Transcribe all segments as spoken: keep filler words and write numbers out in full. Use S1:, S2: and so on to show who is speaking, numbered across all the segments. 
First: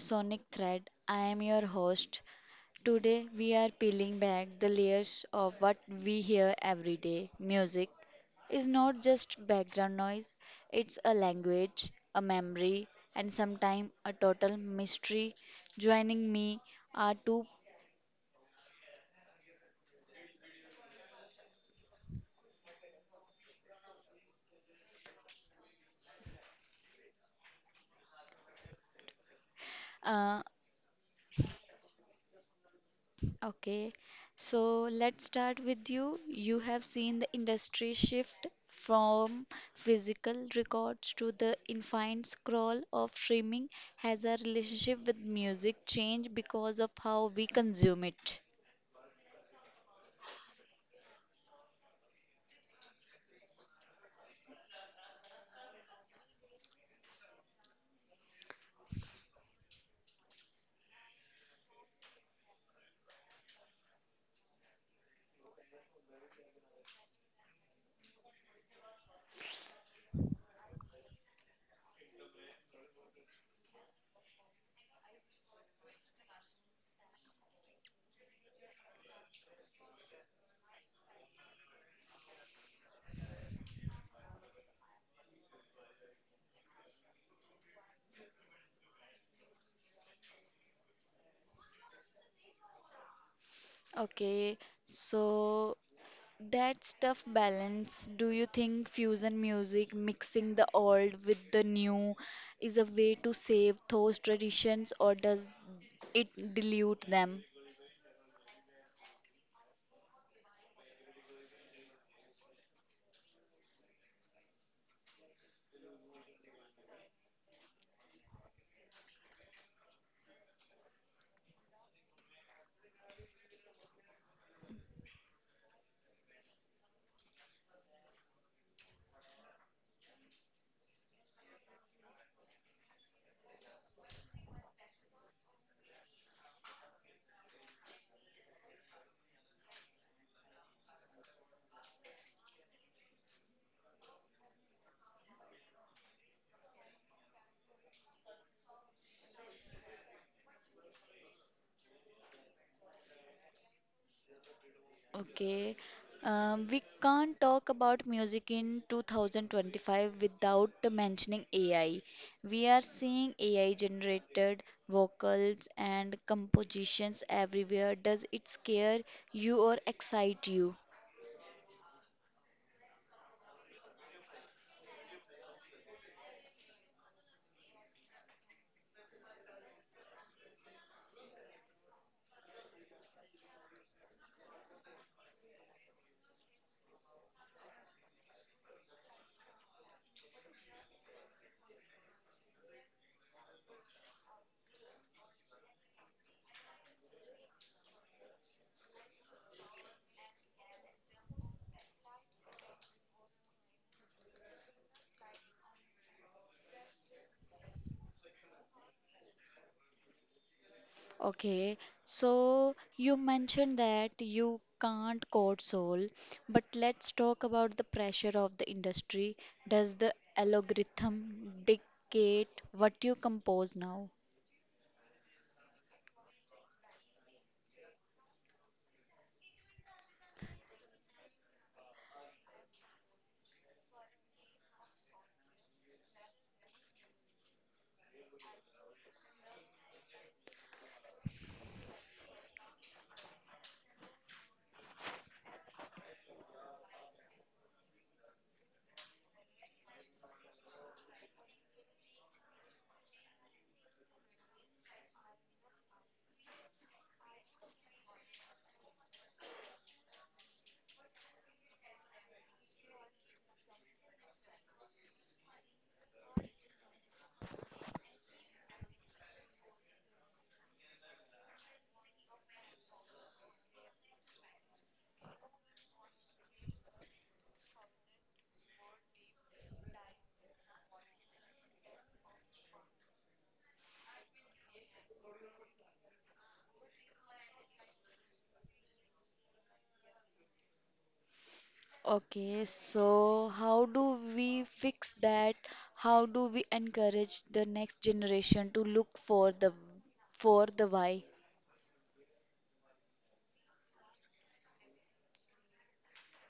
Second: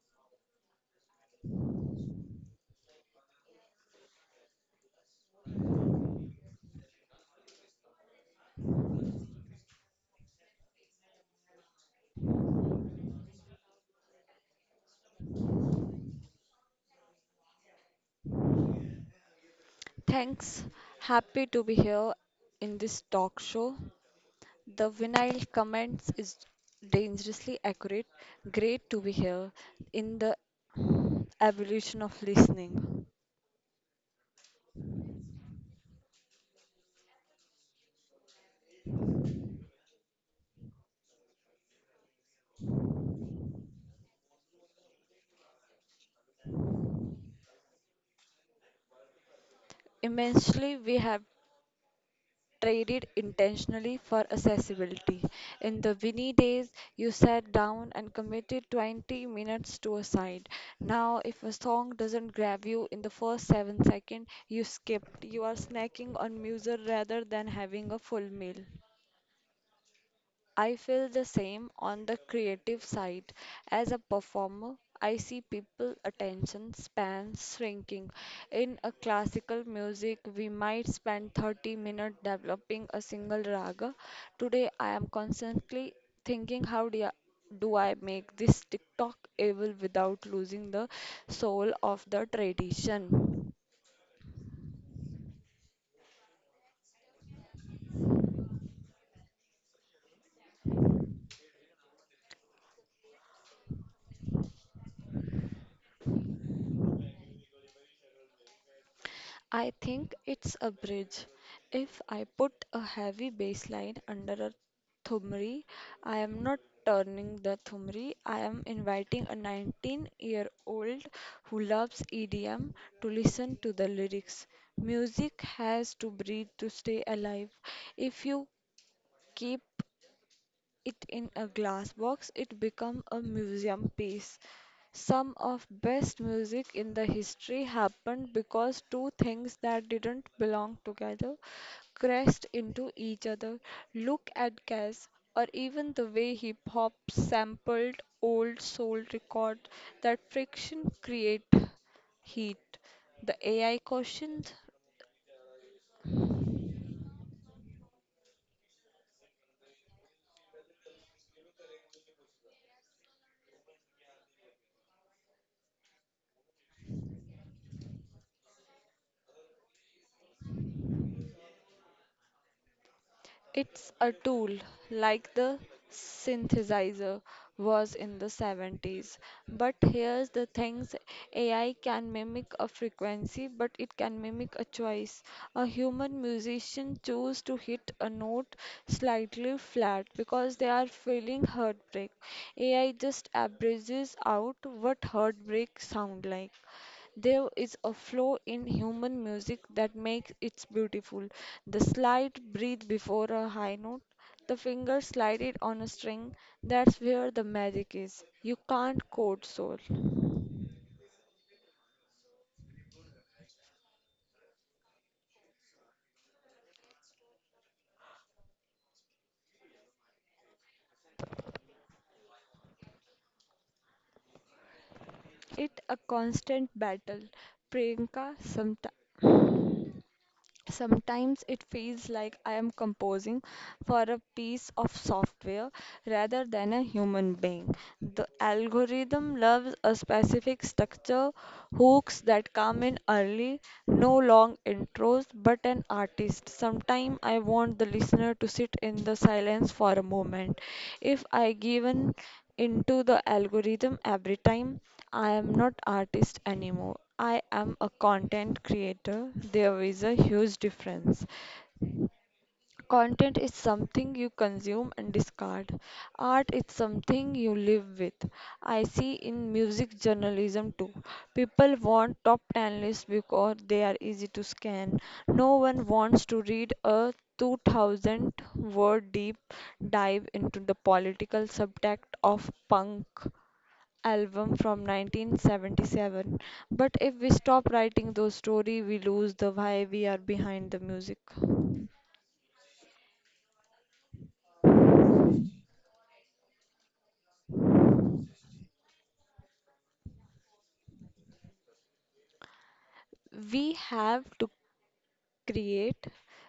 S1: Sonic Thread. I am your host. Today we are peeling back the layers of what we hear every day. Music is not just background noise, it's a language, a memory, and sometimes a total mystery. Joining me are two
S2: Thanks. Happy to be here in this talk show. The vinyl comments is dangerously accurate. Great to be here in the
S1: uh,
S2: evolution of listening.
S1: Okay, so let's start with you. You have seen the industry shift from physical records to the infinite scroll of streaming. Has our relationship with music changed because of how we consume it?
S2: Immensely, we have traded intentionally for accessibility. In the windy days, you sat down and committed twenty minutes to a side. Now, if a song doesn't grab you in the first seven seconds, you skipped. You are snacking on music rather than having a full meal. I feel the same on the creative side. As a performer, I see people attention spans shrinking. In a classical music, we might spend thirty minutes developing a single raga. Today, I am constantly thinking how do I, do I make this TikTok able without losing the soul of the tradition.
S1: Okay, so that's tough balance. Do you think fusion music, mixing the old with the new, is a way to save those traditions or does it dilute them?
S2: I think it's a bridge. If I put a heavy bass line under a thumri, I am not turning the thumri. I am inviting a nineteen-year-old who loves E D M to listen to the lyrics. Music has to breathe to stay alive. If you keep it in a glass box, it become a museum piece. Some of best music in the history happened because two things that didn't belong together crashed into each other. Look at Cass, or even the way hip hop sampled old soul record that friction create heat. The A I questions.
S1: Okay. Um, we can't talk about music in twenty twenty-five without mentioning A I. We are seeing A I generated vocals and compositions everywhere. Does it scare you or excite you?
S2: It's a tool like the synthesizer was in the seventies. But here's the things A I can mimic a frequency, but it can mimic a choice. A human musician chose to hit a note slightly flat because they are feeling heartbreak. A I just averages out what heartbreak sound like. There is a flow in human music that makes it beautiful. The slight breath before a high note, the finger slided on a string, that's where the magic is. You can't code soul.
S1: Okay, so you mentioned that you can't code soul, but let's talk about the pressure of the industry. Does the algorithm dictate what you compose now?
S2: It a constant battle. Priyanka, sometimes. Sometimes it feels like I am composing for a piece of software rather than a human being. The algorithm loves a specific structure, hooks that come in early, no long intros, but an artist. Sometimes I want the listener to sit in the silence for a moment. If I given into the algorithm every time. I am not artist anymore. I am a content creator. There is a huge difference. Content is something you consume and discard. Art is something you live with. I see in music journalism too. People want top ten lists because they are easy to scan. No one wants to read a two thousand word deep dive into the political subject of punk album from nineteen seventy-seven. But if we stop writing those stories, we lose the why we are behind the music.
S1: Okay, so how do we fix that? How do we encourage the next generation to look for the for the why?
S2: We have to create,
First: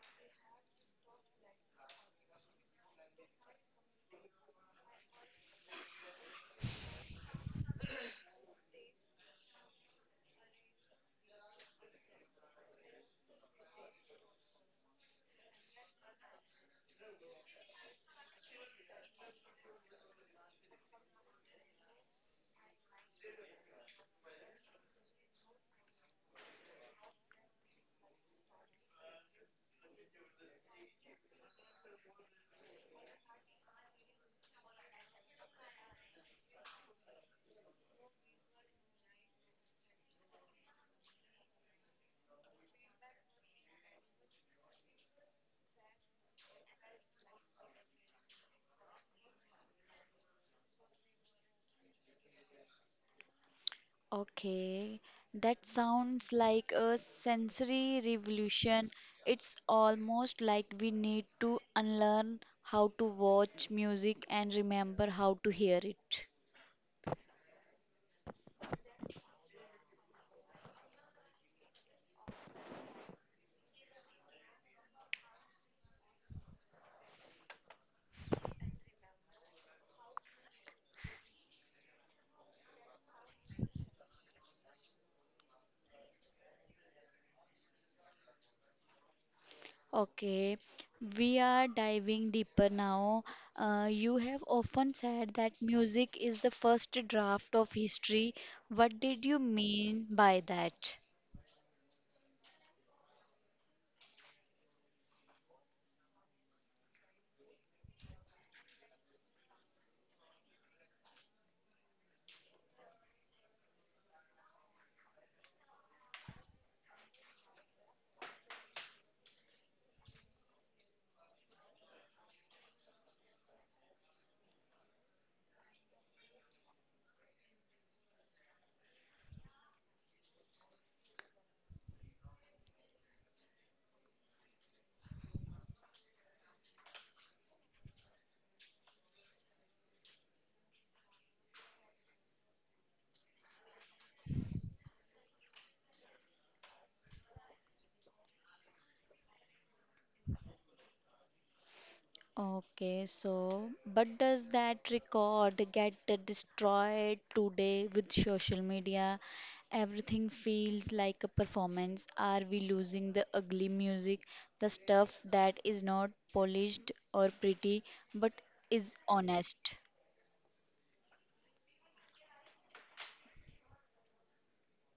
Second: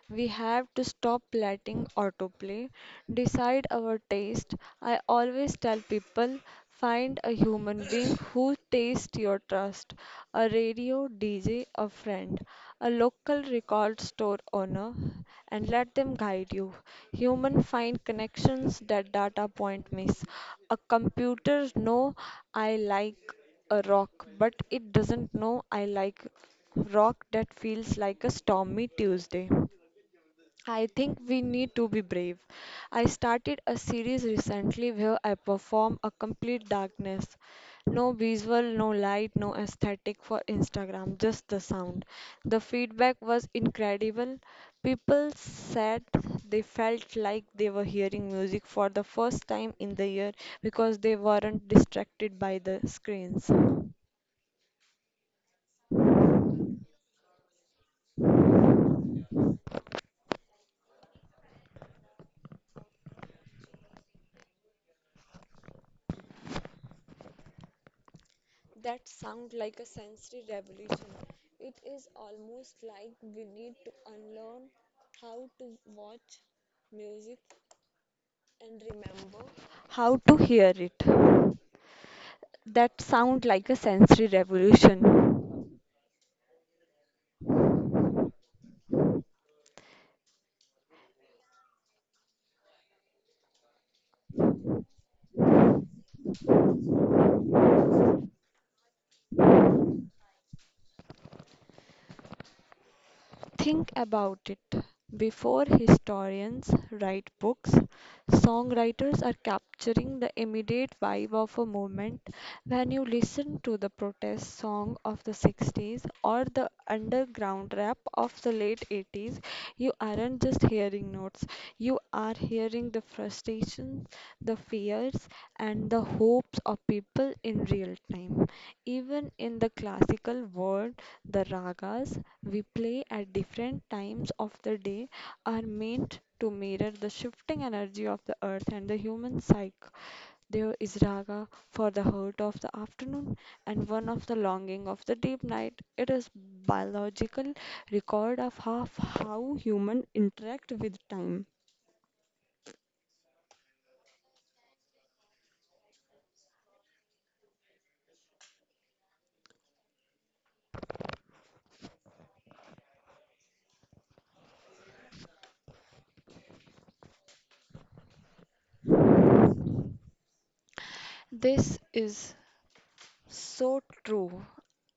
S2: we have to stop letting autoplay decide our taste. I always tell people find a human being who tastes your trust a radio D J, a friend, a local record store owner, and let them guide you. Human find connections that data point miss. A computer know I like a rock, but it doesn't know I like rock that feels like a stormy Tuesday. I think we need to be brave. I started a series recently where I perform a complete darkness. No visual, no light, no aesthetic for Instagram, just the sound. The feedback was incredible. People said they felt like they were hearing music for the first time in the year because they weren't distracted by the screens.
S1: Okay, that sounds like a sensory revolution. It's almost like we need to unlearn how to watch music and remember how to hear it.
S2: That sounds like a sensory revolution. It is almost like we need to unlearn how to watch music and remember how to hear it. That sounds like a sensory revolution.
S1: Okay, we are diving deeper now. Uh, you have often said that music is the first draft of history. What did you mean by that?
S2: Think about it. Before historians write books, songwriters are capturing the immediate vibe of a moment. When you listen to the protest song of the sixties or the underground rap of the late eighties, you aren't just hearing notes, you are hearing the frustrations, the fears, and the hopes of people in real time. Even in the classical world, the ragas we play at different times of the day are meant to mirror the shifting energy of the earth and the human psyche. There is raga for the hurt of the afternoon and one of the longing of the deep night. It is biological record of half how human interact with time.
S1: Okay, so but does that record get destroyed today with social media? Everything feels like a performance. Are we losing the ugly music, the stuff that is not polished or pretty but is honest?
S2: This is so true.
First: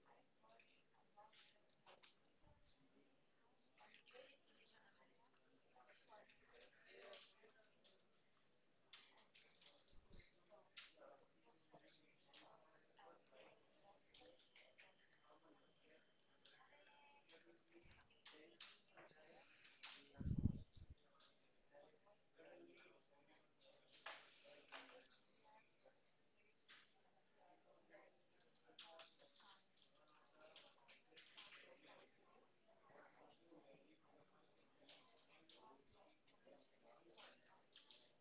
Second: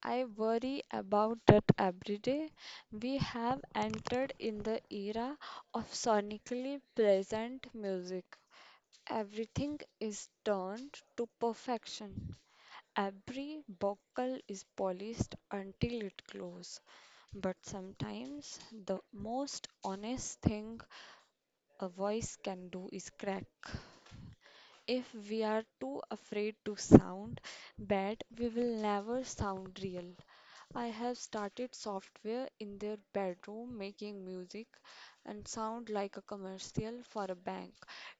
S2: I worry about that every day. We have entered in the era of sonically pleasant music. Everything is turned to perfection. Every vocal is polished until it glows. But sometimes the most honest thing a voice can do is crack. If we are too afraid to sound bad, we will never sound real. I have started software in their bedroom making music and sound like a commercial for a bank.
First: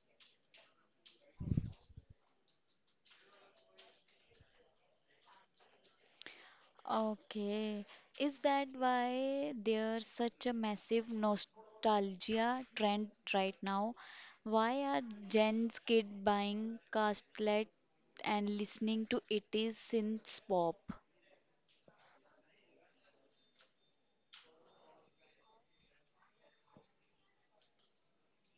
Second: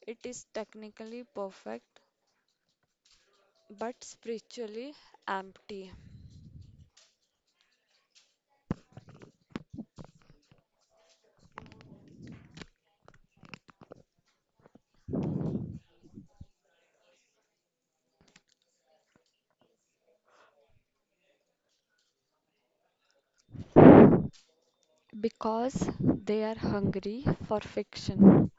S2: It is technically perfect but spiritually empty.
S1: Okay. Is that why there's such a massive nostalgia trend right now? Why are Gen's kid buying cassette and listening to eighties synth pop?
S2: because they are hungry for fiction.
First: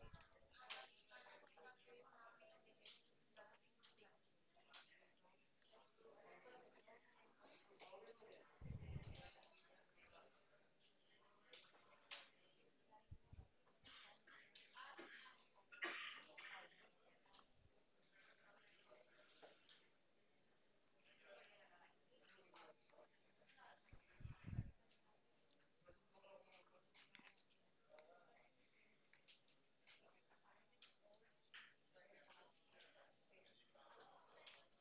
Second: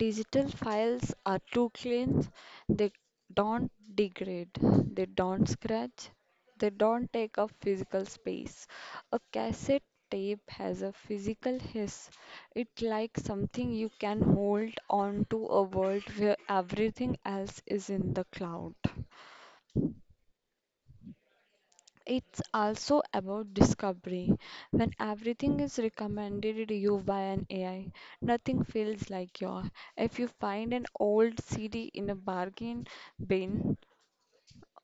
S2: Digital files are too clean, they don't degrade, they don't scratch, they don't take up physical space. A cassette tape has a physical hiss. It's like something you can hold on to a world where everything else is in the cloud. It's also about discovery. When everything is recommended you by an A I, nothing feels like your. If you find an old C D in a bargain bin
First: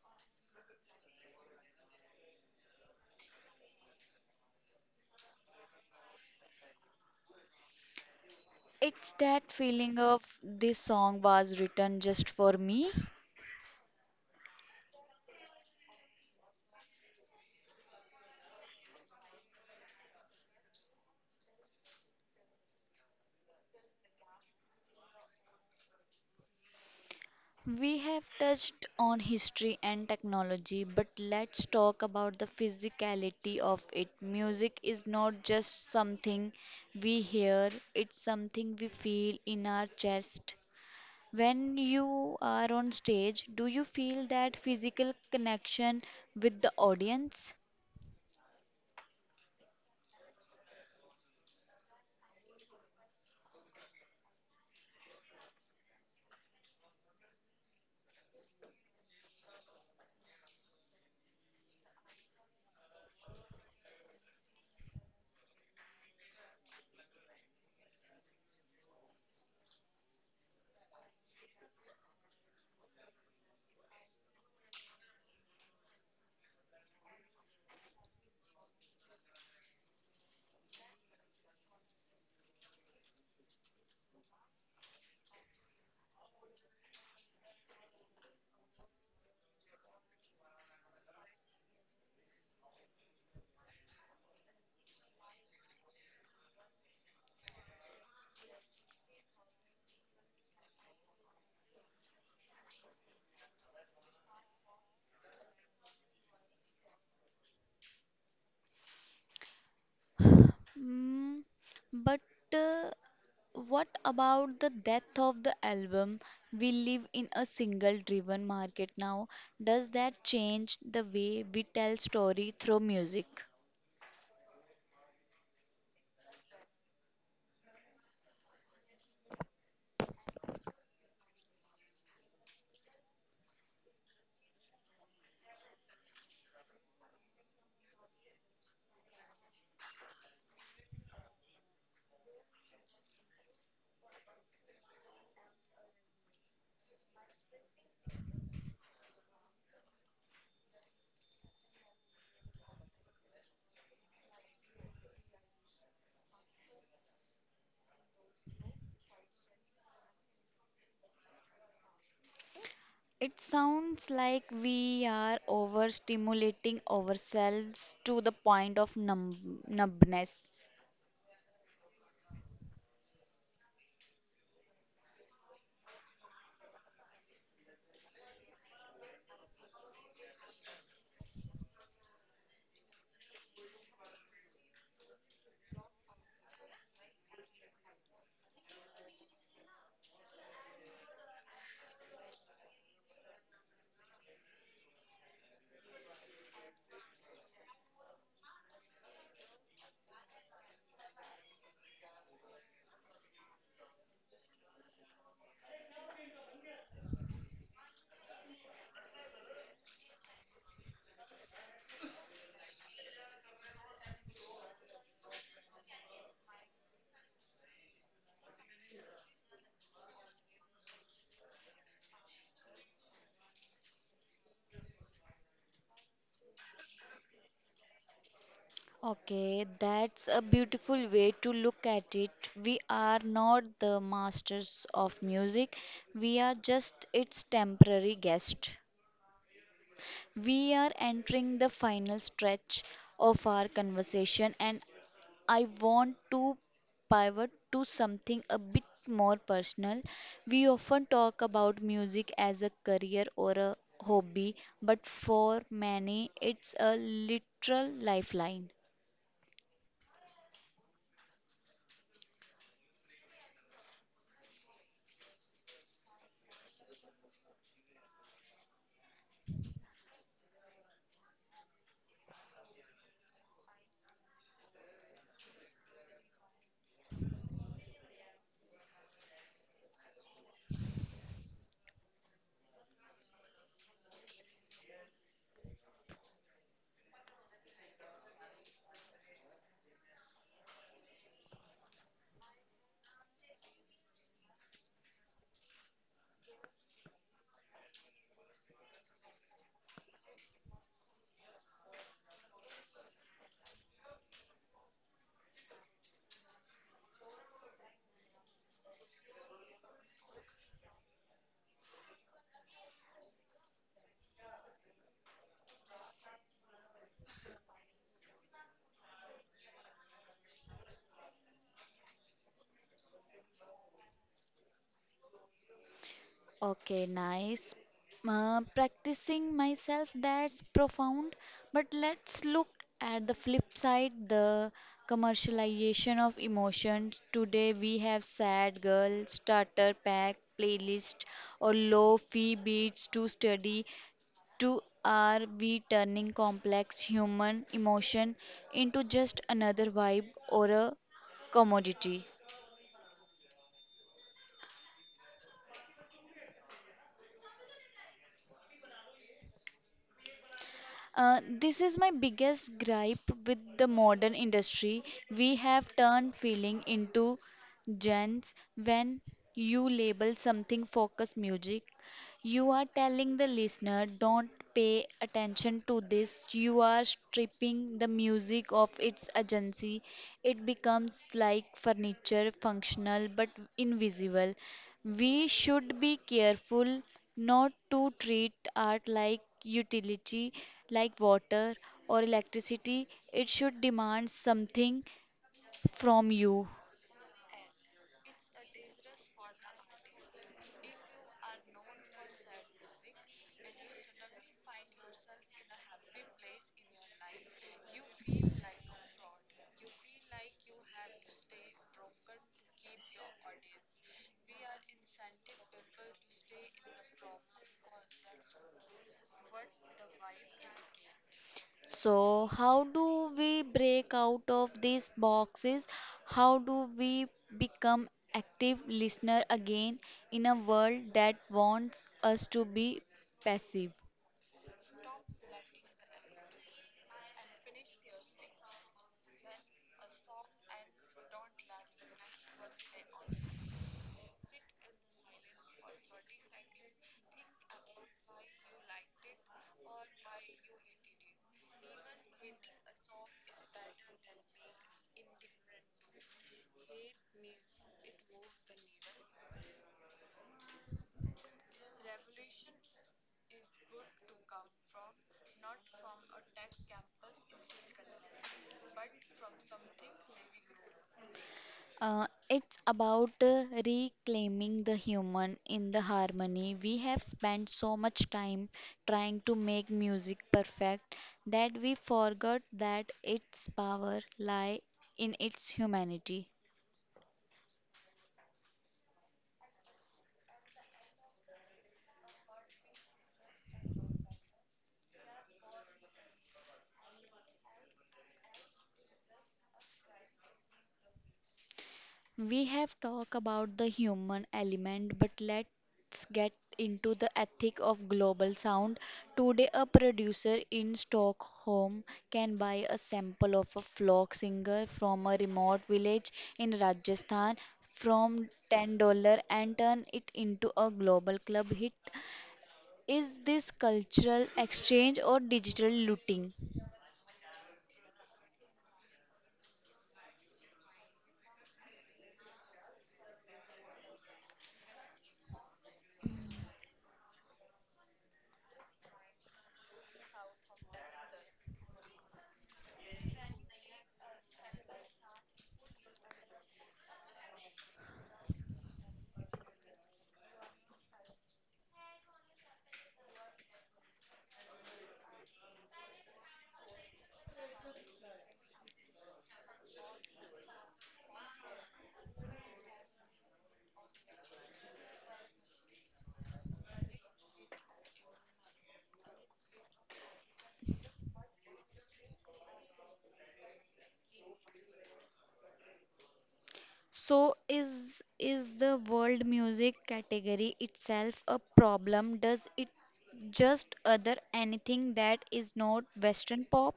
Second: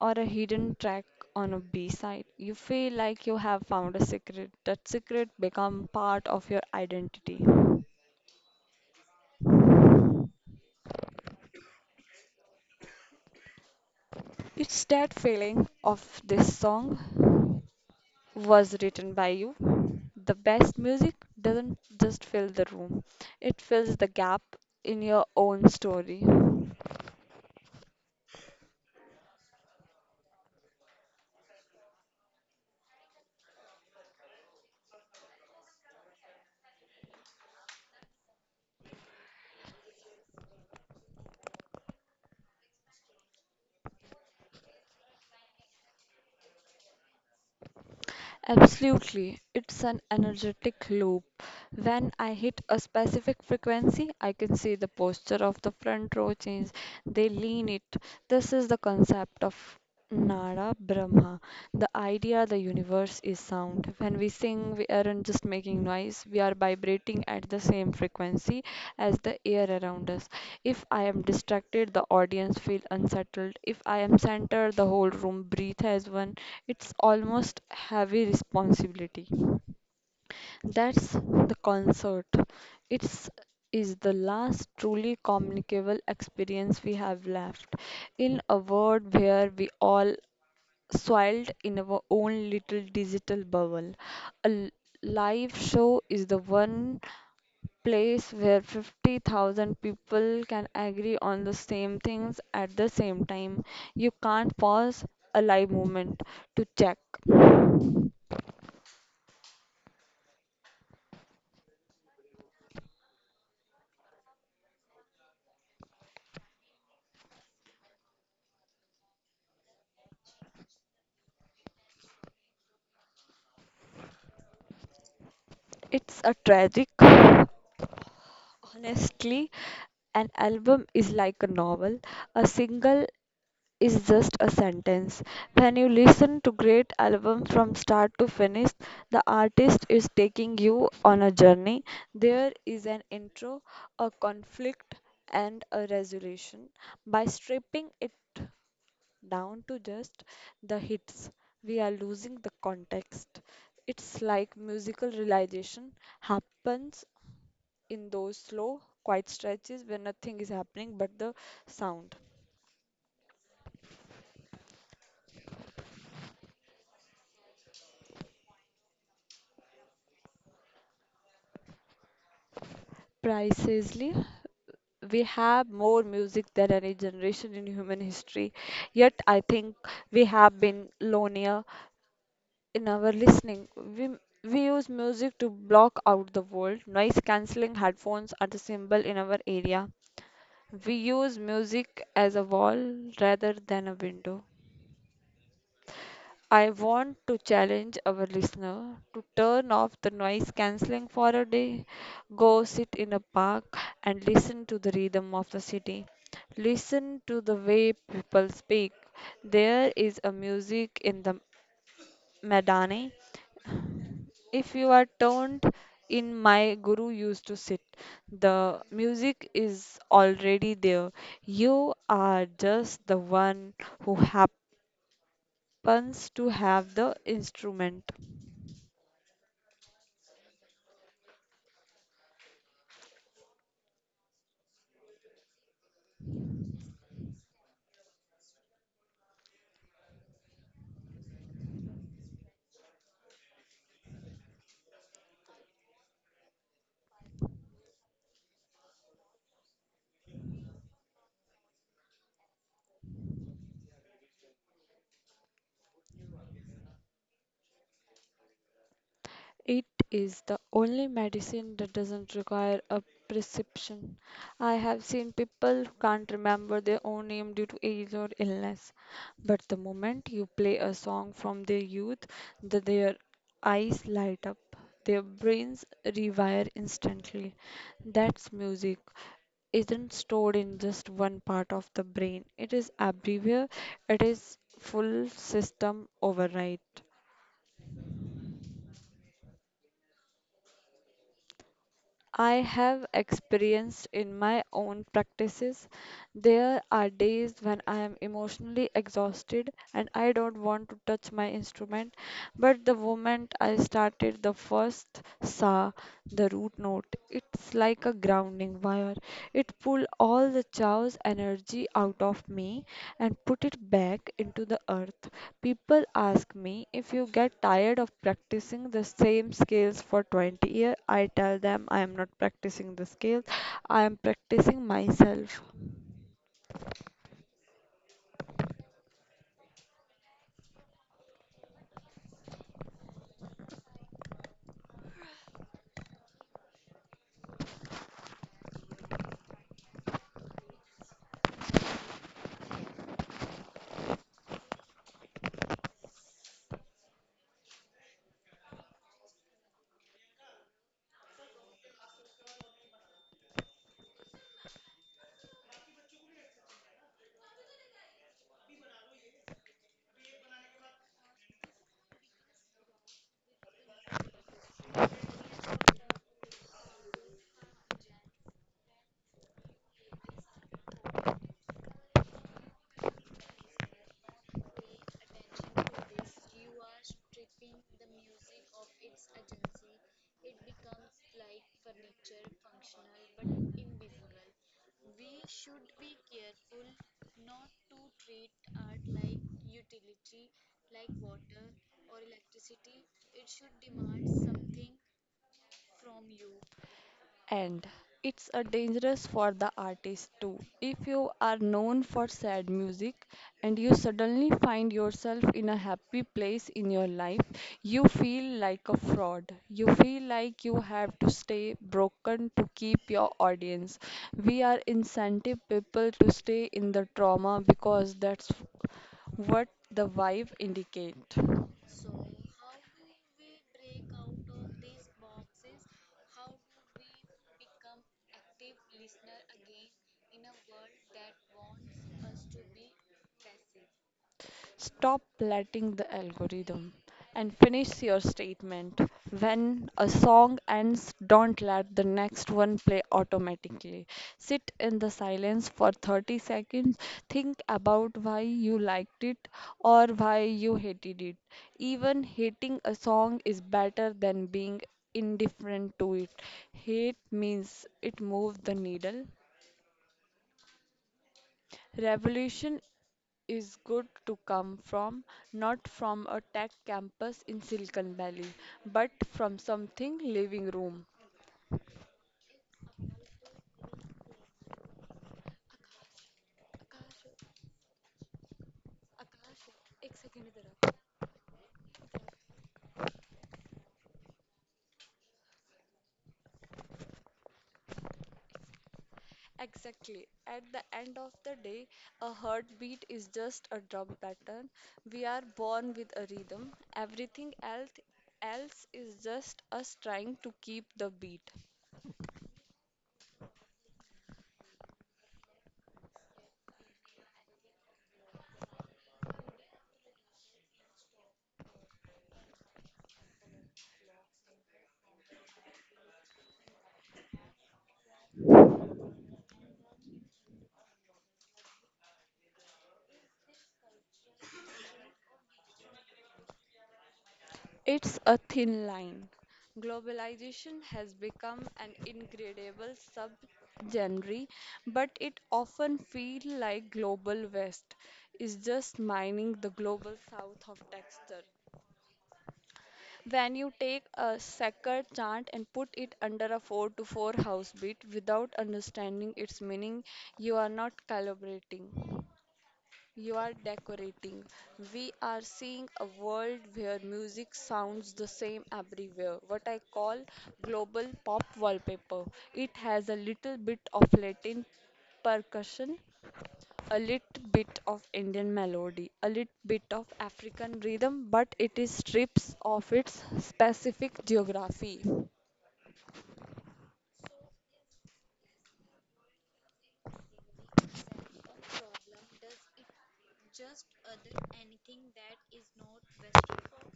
S2: or a hidden track on a B-side, you feel like you have found a secret. That secret become part of your identity.
S1: It's that feeling of this song was written just for me.
S2: It's that feeling of this song. was written by you. The best music doesn't just fill the room, it fills the gap in your own story.
S1: We have touched on history and technology, but let's talk about the physicality of it. Music is not just something we hear, it's something we feel in our chest. When you are on stage, do you feel that physical connection with the audience?
S2: Absolutely, it's an energetic loop. When I hit a specific frequency, I can see the posture of the front row change. They lean it. This is the concept of Nada Brahma, the idea the universe is sound. When we sing, we aren't just making noise, we are vibrating at the same frequency as the air around us. If I am distracted, the audience feel unsettled. If I am centered, the whole room breathe as one. It's almost heavy responsibility. That's the concert. It's is the last truly communicable experience we have left in a world where we all Soiled in our own little digital bubble. A l- live show is the one place where fifty thousand people can agree on the same things at the same time. You can't pause a live moment to check.
S1: Mm, but uh, what about the death of the album? We live in a single driven market now. Does that change the way we tell story through music?
S2: It's a tragic, honestly. An album is like a novel. A single is just a sentence. When you listen to great album from start to finish, the artist is taking you on a journey. There is an intro, a conflict, and a resolution. By stripping it down to just the hits, we are losing the context. It's like musical realization happens in those slow, quiet stretches where nothing is happening but the sound.
S1: It sounds like we are overstimulating ourselves to the point of numb- numbness.
S2: Precisely, we have more music than any generation in human history. Yet, I think we have been lonelier in our listening. We we use music to block out the world. Noise cancelling headphones are the symbol in our area. We use music as a wall rather than a window. I want to challenge our listener to turn off the noise cancelling for a day, go sit in a park and listen to the rhythm of the city. Listen to the way people speak. There is a music in the Madani. If you are turned in my guru used to sit, the music is already there. You are just the one who happens to have the instrument.
S1: Okay, that's a beautiful way to look at it. We are not the masters of music, we are just its temporary guest. We are entering the final stretch of our conversation, and I want to pivot to something a bit more personal. We often talk about music as a career or a hobby, but for many, it's a literal lifeline.
S2: It is the only medicine that doesn't require a prescription. I have seen people who can't remember their own name due to age or illness, but the moment you play a song from their youth, the, their eyes light up. Their brains rewire instantly. That's music isn't stored in just one part of the brain. It is everywhere. It is full system override. I have experienced in my own practices. There are days when I am emotionally exhausted and I don't want to touch my instrument, but the moment I started the first sa, the root note, it's like a grounding wire. It pulled all the chaos energy out of me and put it back into the earth. People ask me if you get tired of practicing the same scales for twenty years. I tell them I am not practicing the scales. I am practicing myself.
S1: Okay, nice. Uh, practicing myself, that's profound. But let's look at the flip side, the commercialization of emotions. Today we have sad girl, starter pack, playlist, or low fee beats to study. To are we turning complex human emotion into just another vibe or a commodity? Uh, this is my biggest gripe with the modern industry. We have turned feeling into gens when you label something focus music, you are telling the listener, don't pay attention to this. You are stripping the music of its agency. It becomes like furniture, functional but invisible. We should be careful not to treat art like utility, like water or electricity. It should demand something from you.
S2: And it's a dangerous for the artist too. If you are known for sad music and you suddenly find yourself in a happy place in your life, you feel like a fraud. You feel like you have to stay broken to keep your audience. We are incentive people to stay in the trauma because that's what the vibe indicate.
S1: So, how do we break out of these boxes? How do we become active listener again in a world that wants us to be passive?
S2: Stop letting the algorithm and finish your statement. When a song ends, don't let the next one play automatically. Sit in the silence for thirty seconds. Think about why you liked it or why you hated it. Even hating a song is better than being indifferent to it. Hate means it moved the needle. Revolution is good to come from, not from a tech campus in Silicon Valley, but from something living room.
S1: Uh, it's about uh, reclaiming the human in the harmony. We
S2: Akash,
S1: have spent so much time trying to
S2: Akash,
S1: make
S2: एक
S1: music
S2: second इधर आ।
S1: perfect that we forgot that its power lie in its humanity.
S2: Exactly. At the end of the day, a heartbeat is just a drum pattern. We are born with a rhythm. Everything else else is just us trying to keep the beat.
S1: We have talked about the human element, but let's get into the ethic of global sound. Today, a producer in Stockholm can buy a sample of a folk singer from a remote village in Rajasthan from ten dollars and turn it into a global club hit. Is this cultural exchange or digital looting?
S2: It's a thin line. Globalization has become an incredible subgenre, but it often feels like Global West is just mining the global south of texture. When you take a sacred chant and put it under a four to four house beat without understanding its meaning, you are not calibrating. You are decorating. We are seeing a world where music sounds the same everywhere, what I call global pop wallpaper. It has a little bit of Latin percussion, a little bit of Indian melody, a little bit of African rhythm, but it is strips of its specific geography.
S1: So is is the world music category itself a problem? Does it just other anything that is not Western pop?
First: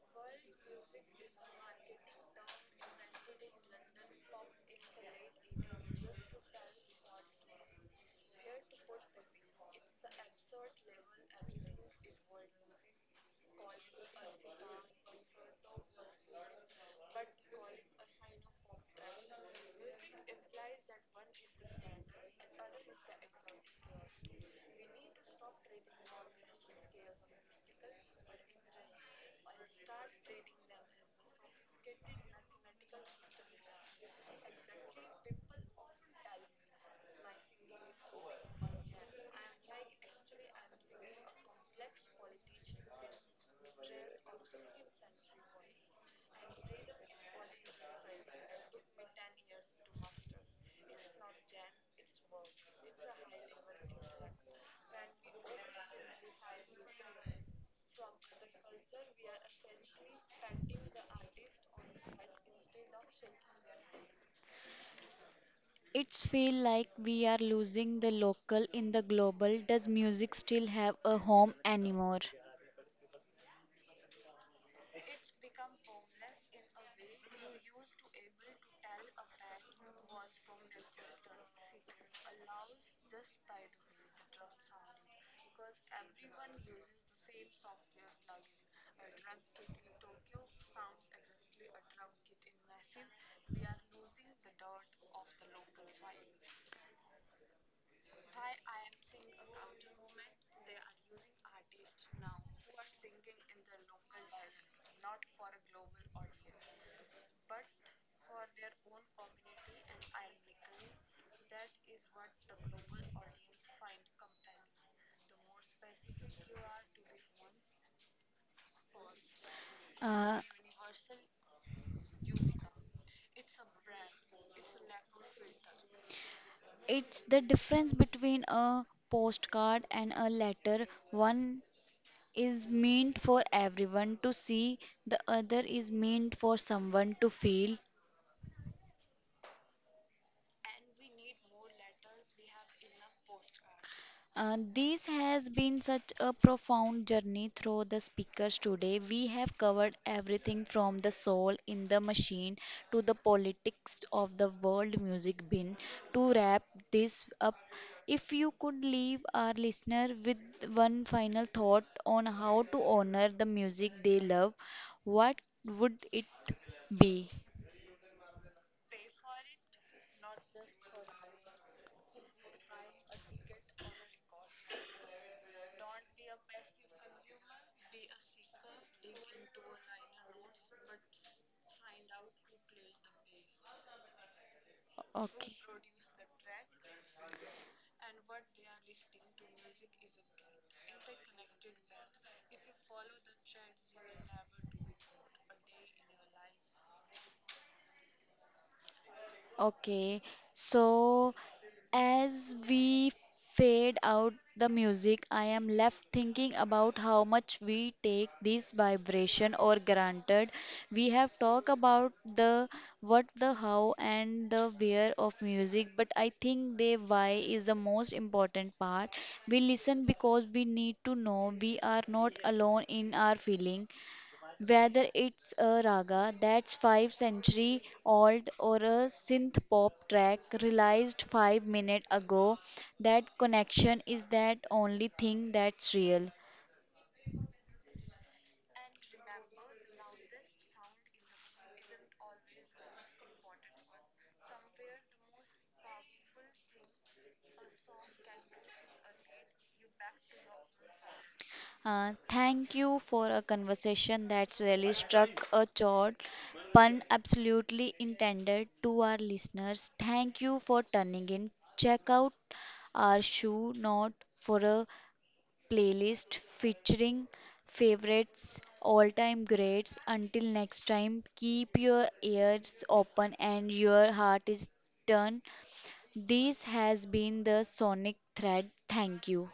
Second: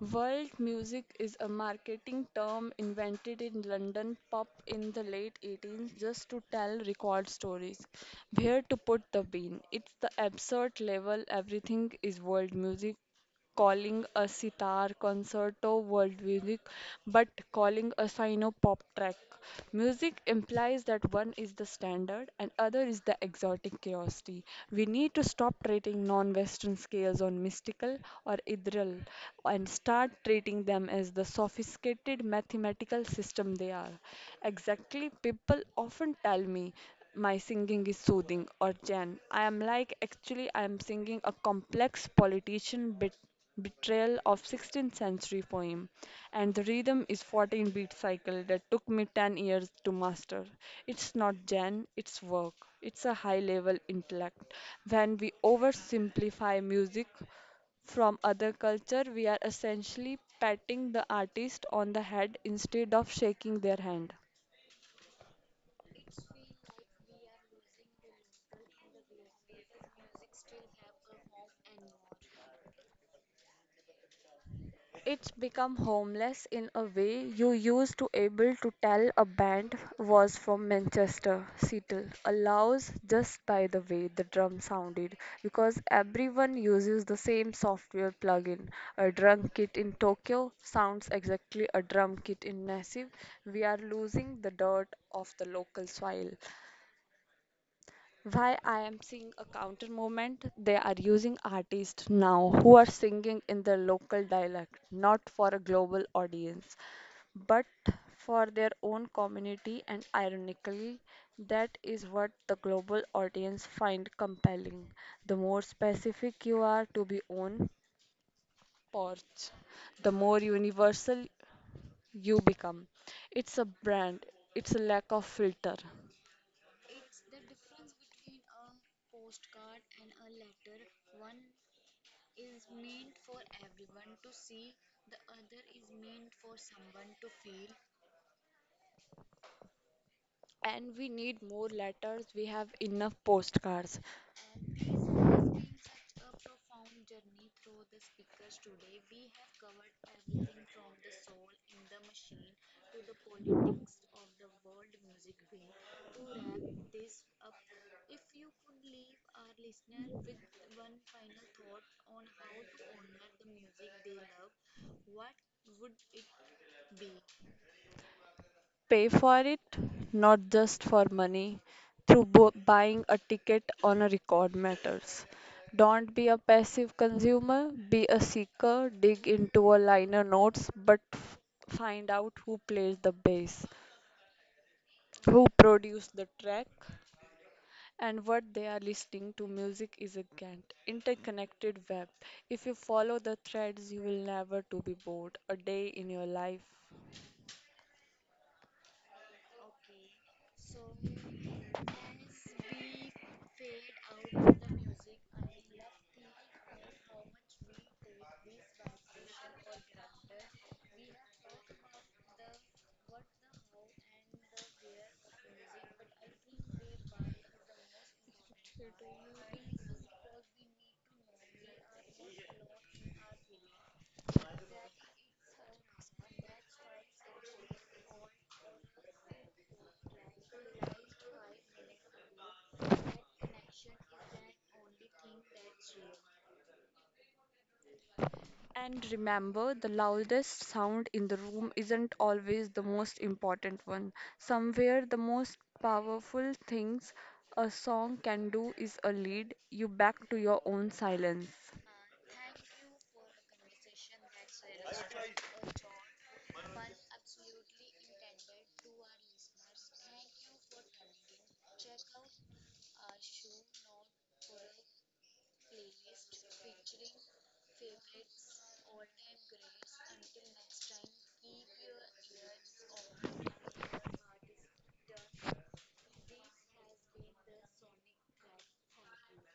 S2: World music is a marketing term invented in London pop in the late eighteenth just to tell record stories. Where to put the bean? It's the absurd level everything is world music, calling a sitar concert or world music, but calling a sino pop track. Music implies that one is the standard and other is the exotic curiosity. We need to stop treating non Western scales on mystical or ethereal and start treating them as the sophisticated mathematical system they are. Exactly, people often tell me my singing is soothing or Jan. I am like, actually, I am singing a complex politician bit Betrayal of sixteenth century poem, and the rhythm is fourteen beat cycle that took me ten years to master. It's not gen, it's work. It's a high level intellect. When we oversimplify music from other culture, we are essentially patting the artist on the head instead of shaking their hand.
S1: It's feel like we are losing the local in the global. Does music still have a home anymore?
S2: It's become homeless in a way you used to able to tell a band was from Manchester, Seattle, allows just by the way the drum sounded because everyone uses the same software plugin. A drum kit in Tokyo sounds exactly a drum kit in Nassib. We are losing the dirt of the local soil. Why I am seeing a counter movement, they are using artists now who are singing in their local dialect, not for a global audience, but for their own community, and ironically, that is what the global audience find compelling. The more specific you are to be own porch, the more
S1: Uh,
S2: universal you become. It's a brand, it's a lack of filter.
S1: it's the difference between a postcard and a letter. One is meant for everyone to see, the other is meant for someone to feel.
S2: And we need more letters. We have enough postcards.
S1: Uh, this has been such a profound journey through the speakers today. We have covered everything from the soul in the machine to the politics of the world music bin. To wrap this up, if you could leave our listener with one final thought on how to honor the music they love, what would it be?
S2: Pay for it, not just for money. Through bu- buying a ticket on a record matters. Don't be a passive consumer, be a seeker. Dig into a liner notes, but f- find out who plays the bass, who
S1: Okay.
S2: produced the track, and what they are listening to music is a gant interconnected web. If you follow the threads you will never to be bored a day in your life.
S1: Okay, so as we fade out the music, I am left thinking about how much we take this vibration or granted. We have talked about the what, the how, and the where of music, but I think the why is the most important part. We listen because we need to know we are not alone in our feeling. Whether it's a raga that's five century old or a synth pop track released five minutes ago, that connection is that only thing that's real.
S2: And remember, the loudest sound in the room isn't always the most important one. Somewhere, the most powerful things a song can do is a lead you back to your own silence.
S1: Uh, thank you for a conversation that's really struck a chord, pun absolutely intended to our listeners. Thank you for turning in. Check out our show note for a playlist featuring favorites, all time greats. Until next time, keep your ears open and your heart is turned. This has been the Sonic Thread. Thank you.